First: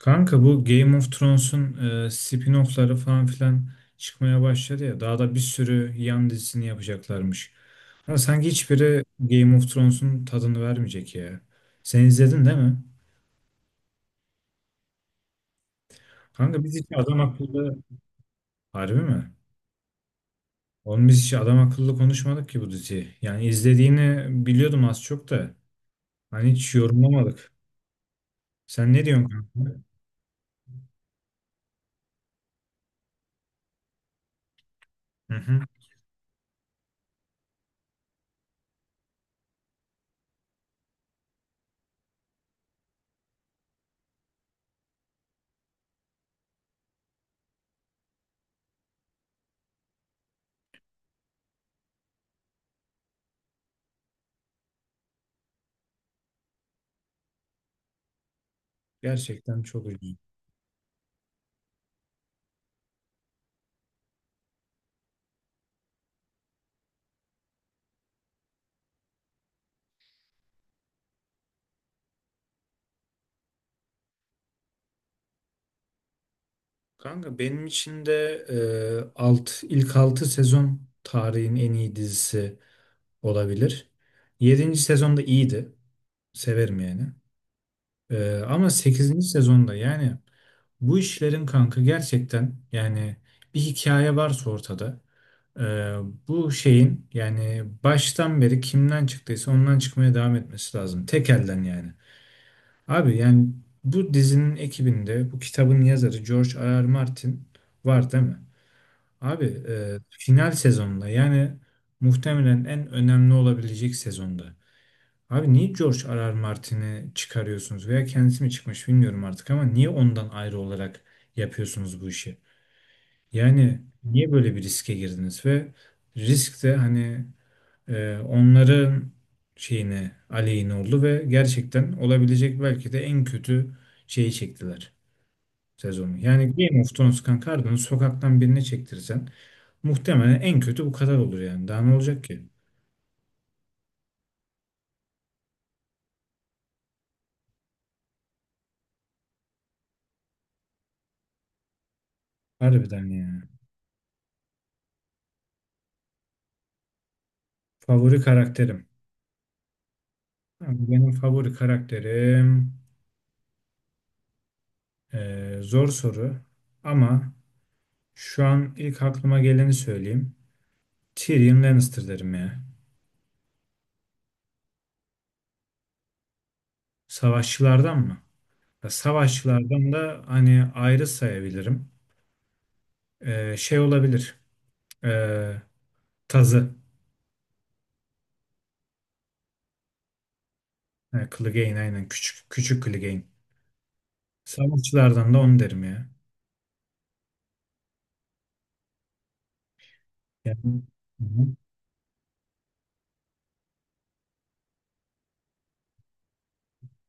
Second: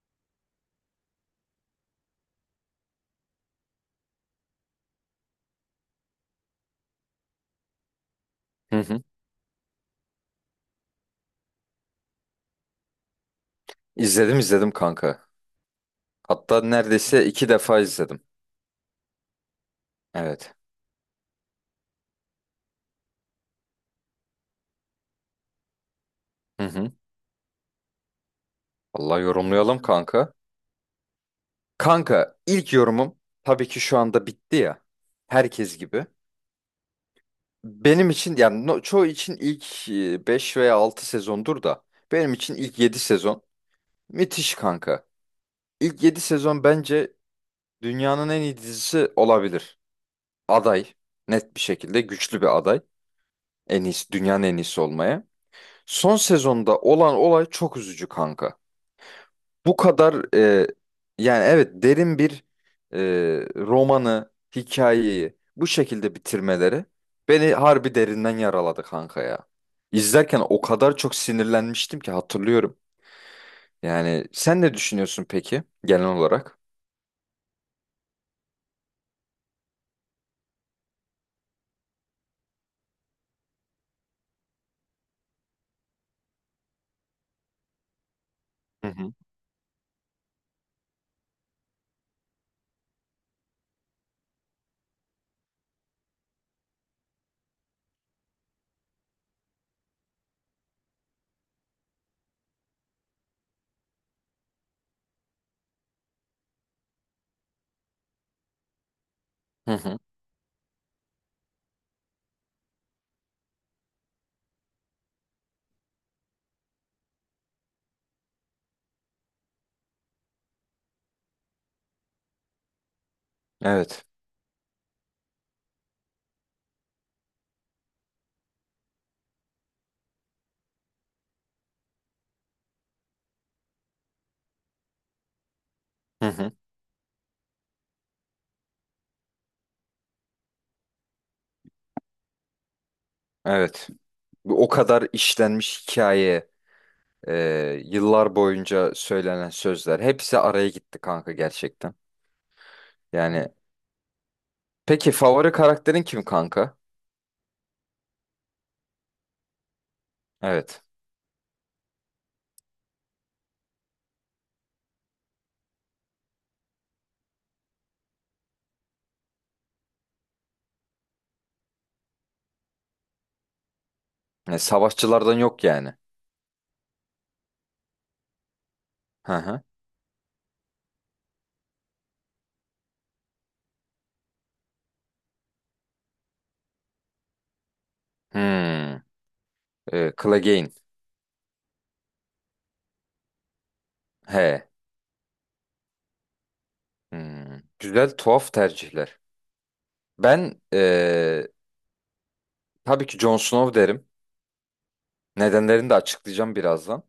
Kanka bu Game of Thrones'un spin-off'ları falan filan çıkmaya başladı ya. Daha da bir sürü yan dizisini yapacaklarmış. Ama sanki Hı hı. hiçbiri Game of Thrones'un tadını vermeyecek ya. Sen izledin değil mi? İzledim izledim kanka. Hatta Kanka biz hiç adam neredeyse iki akıllı... defa izledim. Harbi mi? Evet. Oğlum biz hiç adam akıllı konuşmadık ki bu diziyi. Yani izlediğini biliyordum az çok da. Hani Hı hiç hı. yorumlamadık. Sen ne Vallahi diyorsun kanka? yorumlayalım kanka. Kanka ilk yorumum tabii ki şu anda bitti ya. Hı hı. Herkes gibi. Benim için yani çoğu için ilk 5 veya 6 sezondur da benim için ilk 7 sezon müthiş kanka. İlk 7 sezon bence dünyanın en iyi dizisi olabilir. Aday net bir şekilde güçlü bir aday. En iyisi dünyanın en iyisi olmaya. Son sezonda olan olay çok üzücü kanka. Gerçekten Bu çok üzücü. kadar yani evet derin bir e, romanı, hikayeyi bu şekilde bitirmeleri beni harbi derinden yaraladı kanka ya. İzlerken o kadar çok sinirlenmiştim ki hatırlıyorum. Yani sen ne düşünüyorsun peki genel olarak? Kanka benim için de ilk 6 sezon tarihin en iyi dizisi olabilir. 7. sezonda iyiydi. Severim yani. Ama Hı hı. 8. sezonda yani bu işlerin kanka gerçekten yani bir hikaye varsa ortada e, bu şeyin yani baştan beri kimden çıktıysa ondan çıkmaya devam etmesi lazım. Tek elden yani. Abi yani bu dizinin ekibinde bu kitabın yazarı George R. R. Martin var değil mi? Abi Hı hı. Final sezonda yani muhtemelen en önemli olabilecek sezonda. Abi niye George R.R. Martin'i çıkarıyorsunuz veya kendisi mi çıkmış bilmiyorum artık ama niye ondan ayrı olarak yapıyorsunuz bu işi? Yani Evet. niye böyle bir riske girdiniz ve risk de hani onların şeyine aleyhine oldu ve gerçekten olabilecek belki de en kötü şeyi çektiler sezonu. Hı Yani hı. Game of Thrones kanka harbiden sokaktan birine çektirsen muhtemelen en kötü bu kadar olur yani. Daha ne olacak ki? Evet. Bu o kadar işlenmiş hikaye, e, yıllar boyunca söylenen sözler hepsi araya gitti kanka gerçekten. Harbiden yani. Yani peki favori karakterin kim kanka? Favori karakterim. Abi Evet. benim favori karakterim zor soru ama şu an ilk aklıma geleni söyleyeyim. Tyrion Lannister derim ya. Savaşçılardan yok yani. Savaşçılardan mı? Ya Hı hı. savaşçılardan da hani ayrı sayabilirim. Şey olabilir. Eee, Tazı. Hmm. Clegane. Ha, Clegane aynen. Küçük, küçük Clegane. He. Savaşçılardan da onu derim ya. Hmm. Güzel tuhaf tercihler. Ben Yani, hı hı. Tabii ki Jon Snow derim. Nedenlerini de açıklayacağım birazdan.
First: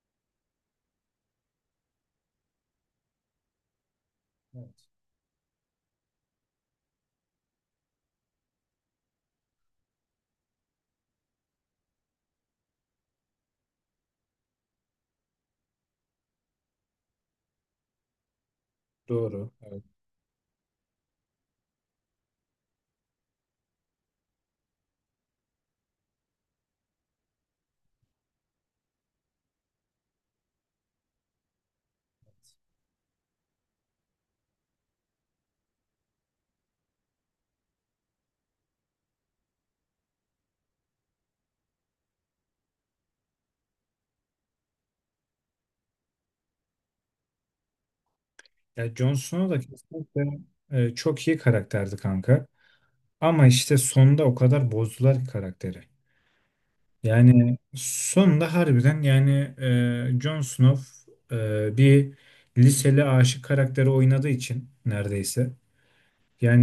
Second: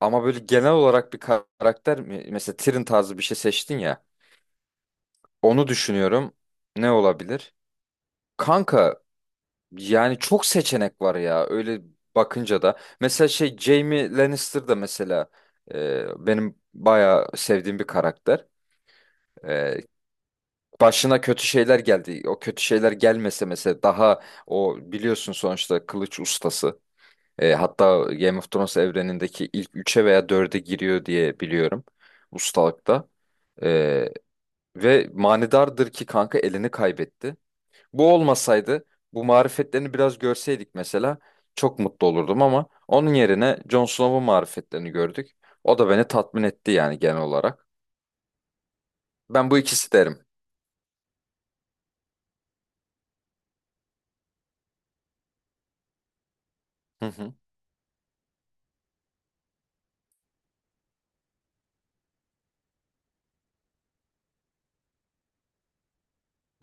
Ama böyle genel olarak mesela Tyrion tarzı bir şey seçtin ya. Evet, Onu düşünüyorum. Ne olabilir? Kanka, yani çok seçenek var ya öyle bakınca da. Mesela şey Jaime Lannister da mesela benim bayağı sevdiğim bir karakter. doğru. E, Evet. başına kötü şeyler geldi. O kötü şeyler gelmese mesela daha o biliyorsun sonuçta kılıç ustası. Hatta Game of Thrones evrenindeki ilk üçe veya 4'e giriyor diye biliyorum ustalıkta. E, ve manidardır ki kanka elini kaybetti. Bu olmasaydı, bu marifetlerini biraz görseydik mesela çok mutlu olurdum ama onun yerine Jon Snow'un marifetlerini gördük. O da beni tatmin etti yani genel olarak. Ya Jon Snow Ben bu da ikisi derim. kesinlikle çok iyi karakterdi kanka. Ama işte sonda o kadar bozdular ki karakteri. Hı hı. Yani sonda harbiden yani Jon Snow bir liseli aşık karakteri oynadığı için neredeyse.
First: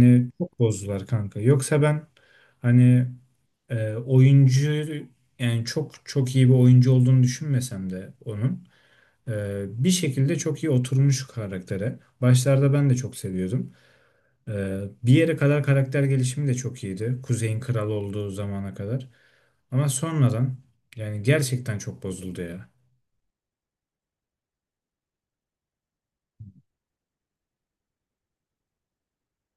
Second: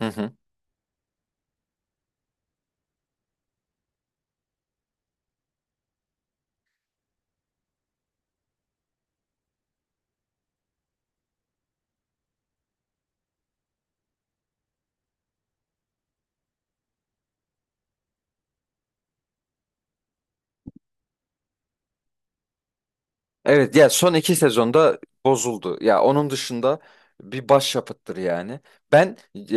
Hı hı. çok bozdular kanka. Yoksa ben hani oyuncu yani çok çok iyi bir oyuncu olduğunu düşünmesem de onun. Bir şekilde çok iyi oturmuş karaktere. Başlarda ben de çok seviyordum. Bir yere kadar karakter gelişimi de çok iyiydi. Kuzey'in kralı olduğu zamana kadar. Ama sonradan yani gerçekten çok bozuldu ya. Evet ya son iki sezonda bozuldu. Ya onun dışında bir başyapıttır yani. Ben e,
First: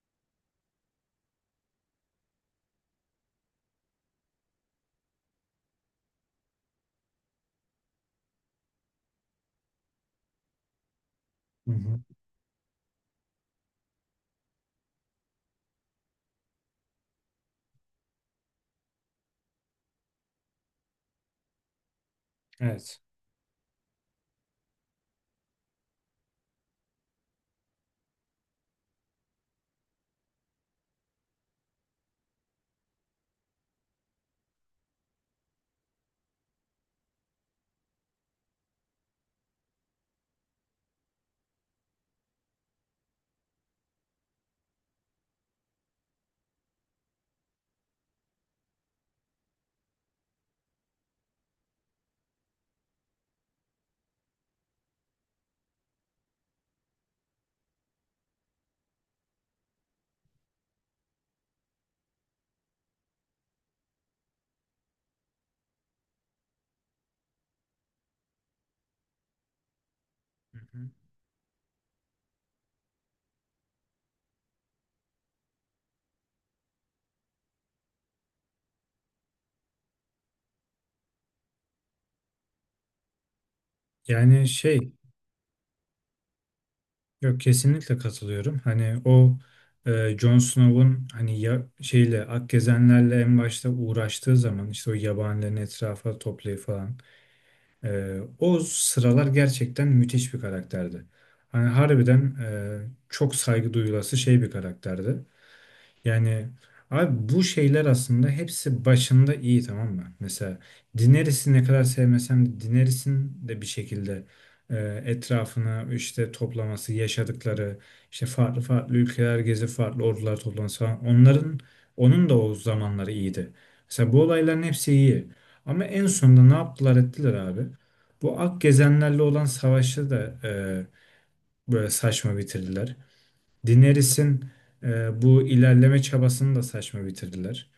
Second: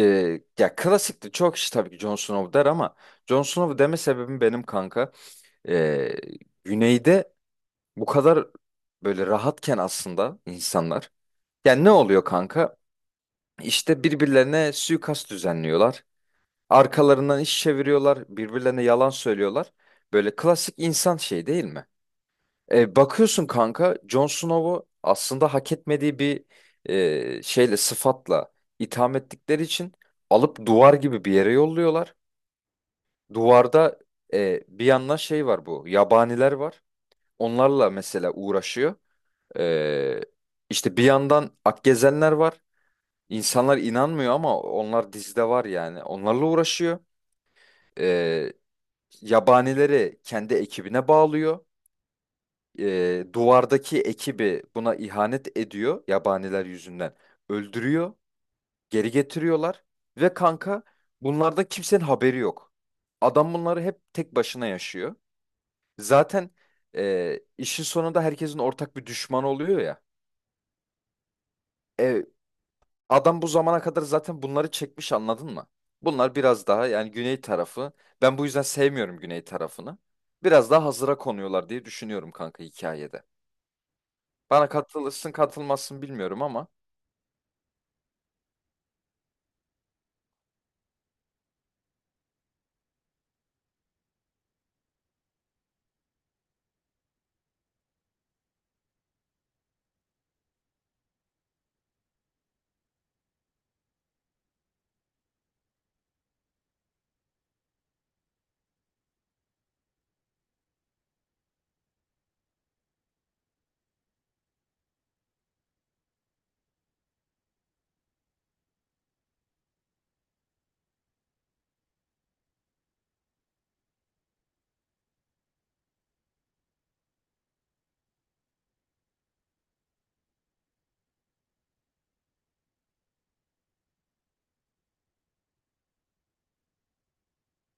ya klasikti çok kişi tabii ki Jon Snow der ama Jon Snow deme sebebim benim kanka. E, güneyde bu kadar böyle rahatken aslında insanlar. Hı Yani ne hı. oluyor kanka? İşte birbirlerine suikast düzenliyorlar. Arkalarından iş çeviriyorlar. Birbirlerine yalan söylüyorlar. Böyle klasik insan şey değil mi? E, Evet. bakıyorsun kanka Jon Snow'u aslında hak etmediği bir şeyle sıfatla itham ettikleri için alıp duvar gibi bir yere yolluyorlar. Duvarda bir yandan şey var bu yabaniler var. Onlarla mesela uğraşıyor. E, işte bir yandan Akgezenler var. İnsanlar inanmıyor ama onlar dizide var yani. Onlarla uğraşıyor. Ee, yabanileri kendi ekibine bağlıyor. Duvardaki ekibi buna ihanet ediyor. Yabaniler yüzünden öldürüyor. Geri getiriyorlar. Ve kanka bunlarda kimsenin haberi yok. Adam bunları hep tek başına yaşıyor. Zaten işin sonunda herkesin ortak bir düşmanı oluyor ya. Hı hı. E, Adam bu zamana kadar zaten bunları çekmiş anladın mı? Bunlar biraz daha yani güney tarafı. Ben bu yüzden sevmiyorum güney tarafını. Biraz daha hazıra konuyorlar diye düşünüyorum kanka hikayede. Yani Bana şey katılırsın katılmazsın bilmiyorum ama. yok, kesinlikle katılıyorum. Hani o Jon Snow'un hani ya, şeyle Akgezenlerle en başta uğraştığı zaman işte o yabanilerin etrafa toplayıp falan. O sıralar gerçekten müthiş bir karakterdi. Hani harbiden çok saygı duyulası şey bir karakterdi. Yani abi bu şeyler aslında hepsi başında iyi, tamam mı? Mesela Daenerys'i ne kadar sevmesem de Daenerys'in de bir şekilde e, etrafını işte toplaması, yaşadıkları, işte farklı farklı ülkeler gezip farklı ordular toplaması falan onların onun da o zamanları iyiydi. Mesela bu olayların hepsi iyi. Ama en sonunda ne yaptılar ettiler abi? Bu Ak Gezenlerle olan savaşı da böyle saçma bitirdiler. Daenerys'in bu ilerleme çabasını da saçma bitirdiler.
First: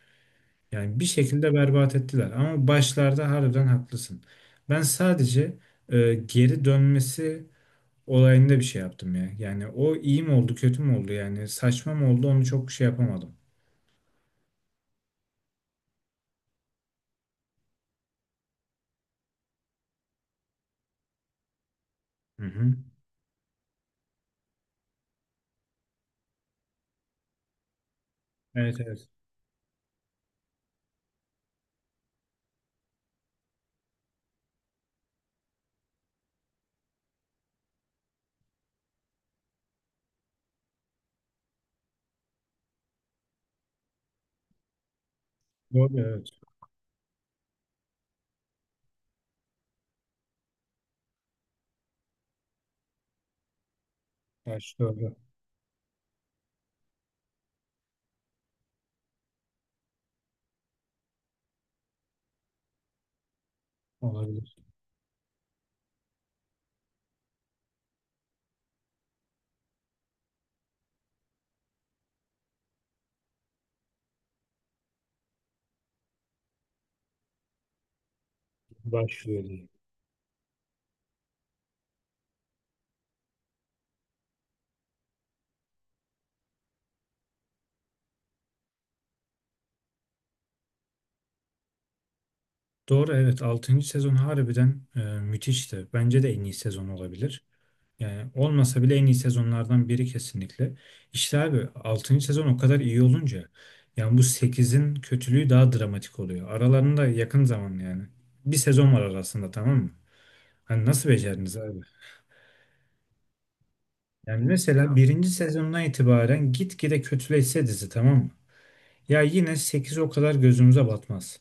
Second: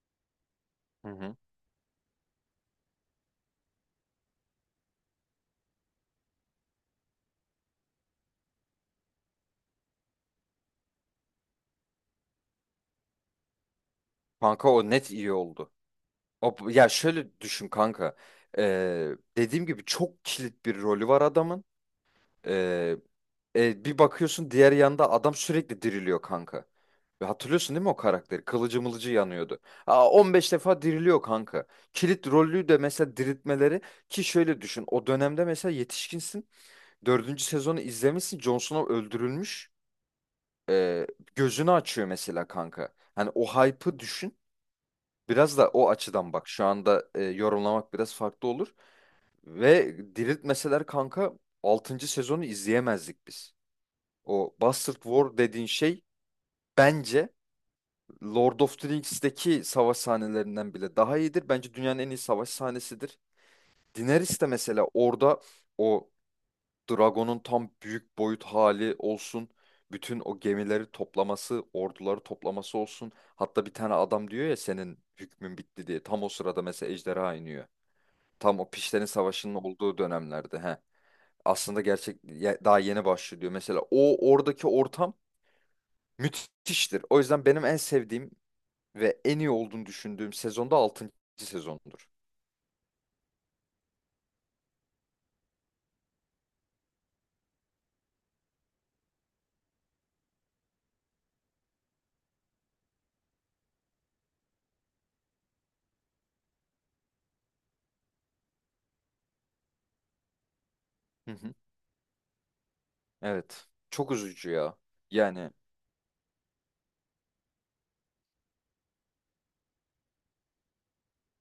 Yani bir Hı hı. şekilde berbat ettiler. Ama başlarda harbiden haklısın. Ben sadece geri dönmesi olayında bir şey yaptım ya. Yani o iyi mi oldu, kötü mü oldu? Yani saçma mı oldu? Onu çok şey yapamadım. Kanka o net iyi oldu. O, ya şöyle düşün kanka. Ee, dediğim gibi çok kilit bir rolü var adamın. Hı hı. Ee, bir bakıyorsun diğer yanda adam sürekli diriliyor kanka. Ve hatırlıyorsun değil mi o karakteri? Evet, Kılıcı evet. mılıcı yanıyordu. Aa, 15 defa diriliyor kanka. Kilit rollü de mesela diriltmeleri ki şöyle düşün. O dönemde mesela yetişkinsin. Dördüncü sezonu izlemişsin. Jon Snow öldürülmüş. Ee, gözünü açıyor mesela kanka. Hani o hype'ı düşün. Biraz da o Doğru, evet. açıdan bak. Şu anda yorumlamak biraz farklı olur. Ve diriltmeseler kanka altıncı sezonu izleyemezdik biz. O Baş Bastard doğru. War dediğin şey bence Lord of the Rings'teki savaş sahnelerinden bile daha iyidir. Bence dünyanın en iyi savaş sahnesidir. Daenerys de Olabilir. mesela orada o Dragon'un tam büyük boyut hali olsun. Bütün o gemileri toplaması, orduları toplaması olsun. Hatta bir tane adam diyor ya senin hükmün bitti diye. Tam o sırada mesela ejderha iniyor. Tam o Pişlerin Başlıyor Savaşı'nın diye. olduğu dönemlerde. He. Aslında gerçek daha yeni başlıyor. Mesela o oradaki ortam müthiştir. O yüzden benim en sevdiğim ve en iyi olduğunu düşündüğüm sezon da altıncı sezondur. Doğru, evet. Altıncı sezon harbiden müthişti. Bence de en iyi sezon olabilir. Yani olmasa bile en iyi sezonlardan biri kesinlikle. İşte abi altıncı sezon o kadar iyi olunca yani bu sekizin kötülüğü daha dramatik oluyor. Aralarında yakın zaman yani. Bir sezon var arasında, tamam mı? Hani nasıl Hı hı. becerdiniz abi? Evet. Çok Yani üzücü ya. mesela birinci Yani, sezondan itibaren gitgide kötüleşse dizi, tamam mı? Ya yine 8 o kadar gözümüze batmaz.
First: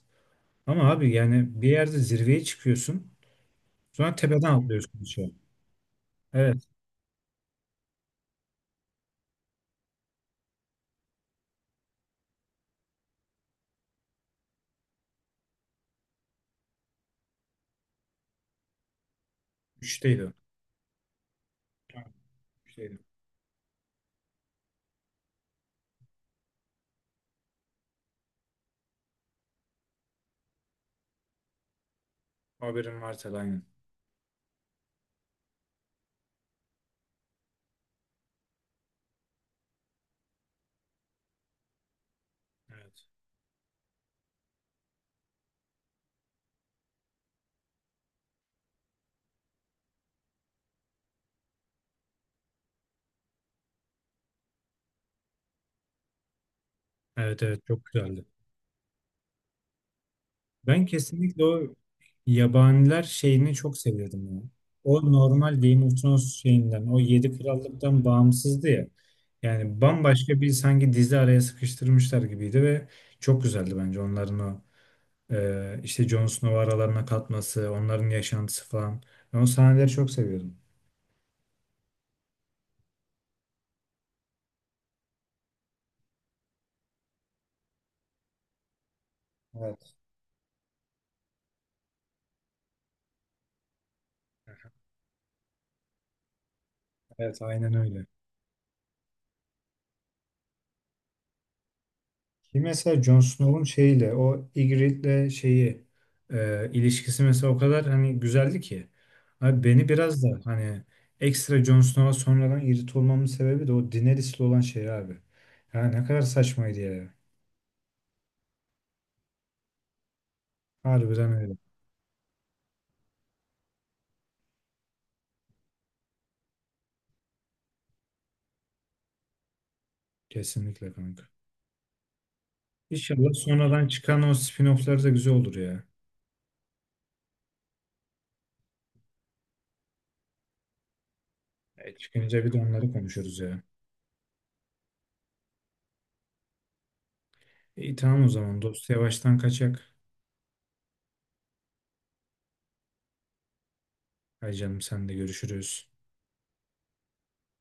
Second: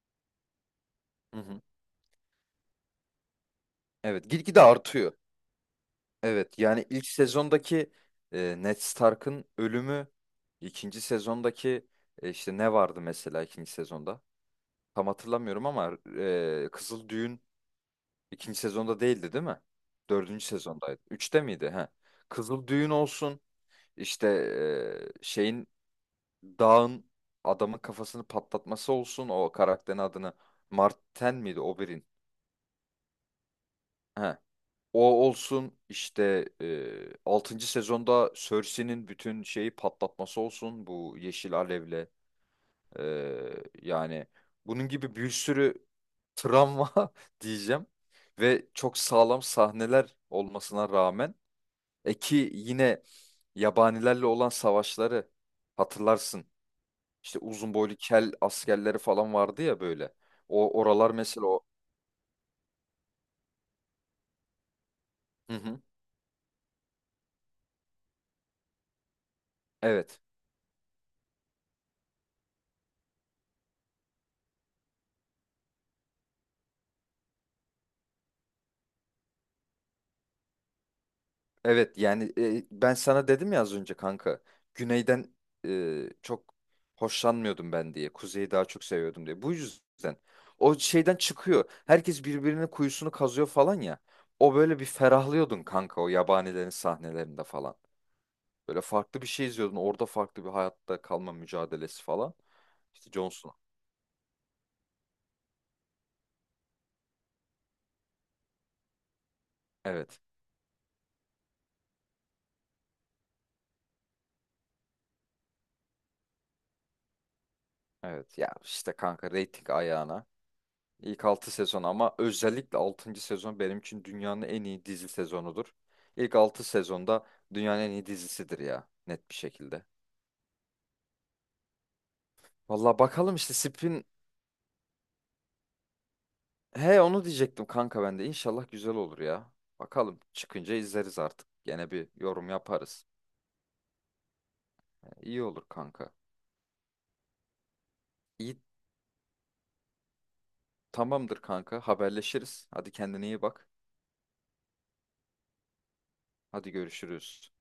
Ama abi hı hı. yani bir yerde zirveye çıkıyorsun sonra Evet, tepeden gitgide atlıyorsun artıyor. aşağı. Evet, Evet. yani ilk sezondaki Ned Stark'ın ölümü, ikinci sezondaki işte ne vardı mesela ikinci sezonda? Tam hatırlamıyorum ama Kızıl Düğün ikinci sezonda değildi, değil mi? 3'teydi o. Dördüncü sezondaydı. Üçte miydi? He. Tamam, Kızıl Düğün üçteydi. olsun. İşte şeyin Dağın adamın kafasını patlatması olsun o karakterin adını Marten miydi Oberyn? Haberin varsa aynen. He. O olsun işte 6. sezonda Cersei'nin bütün şeyi patlatması olsun bu yeşil alevle. E, Evet. yani bunun gibi bir sürü travma diyeceğim ve çok sağlam sahneler olmasına rağmen ki yine yabanilerle olan savaşları hatırlarsın. İşte Evet, evet, uzun çok boylu güzeldi. kel askerleri falan vardı ya böyle. O Ben oralar kesinlikle mesela o o. yabaniler şeyini çok seviyordum ya. O Hı normal hı. Game of Thrones şeyinden, o Yedi Krallık'tan bağımsızdı ya. Yani Evet. bambaşka bir sanki dizi araya sıkıştırmışlar gibiydi ve çok güzeldi bence onların o işte Jon Snow'u aralarına katması, onların yaşantısı falan. Ben o sahneleri çok seviyordum. Evet yani ben sana dedim ya az önce kanka. Güneyden çok hoşlanmıyordum ben diye. Kuzeyi daha çok seviyordum diye. Bu Evet, yüzden. O şeyden çıkıyor. Herkes birbirinin kuyusunu kazıyor falan ya. O böyle bir ferahlıyordun kanka o yabanilerin evet sahnelerinde aynen falan. öyle. Böyle farklı bir şey izliyordun. Orada farklı bir hayatta kalma mücadelesi falan. Ki mesela İşte Jon Johnson. Snow'un şeyiyle o Ygritte'le şeyi ilişkisi mesela o kadar hani güzeldi ki. Abi beni Evet. biraz da hani ekstra Jon Snow'a sonradan irrit olmamın sebebi de o Daenerys'le olan şey abi. Ya ne kadar saçmaydı ya. Evet ya işte kanka reyting ayağına. İlk Harbiden 6 öyle. sezon ama özellikle altıncı sezon benim için dünyanın en iyi dizi sezonudur. İlk 6 sezonda dünyanın en iyi dizisidir ya net bir şekilde. Kesinlikle kanka. Valla İnşallah bakalım işte sonradan Spin. çıkan o spin-off'lar da güzel olur ya. He. Onu diyecektim kanka ben de. İnşallah güzel olur ya. Bakalım çıkınca izleriz artık. Gene E, bir çıkınca yorum bir de onları yaparız. konuşuruz ya. İyi olur kanka. İyi, tamam o İyi zaman dost yavaştan kaçak. tamamdır kanka haberleşiriz. Hadi kendine iyi bak. Hay canım sen de, görüşürüz. Hadi görüşürüz.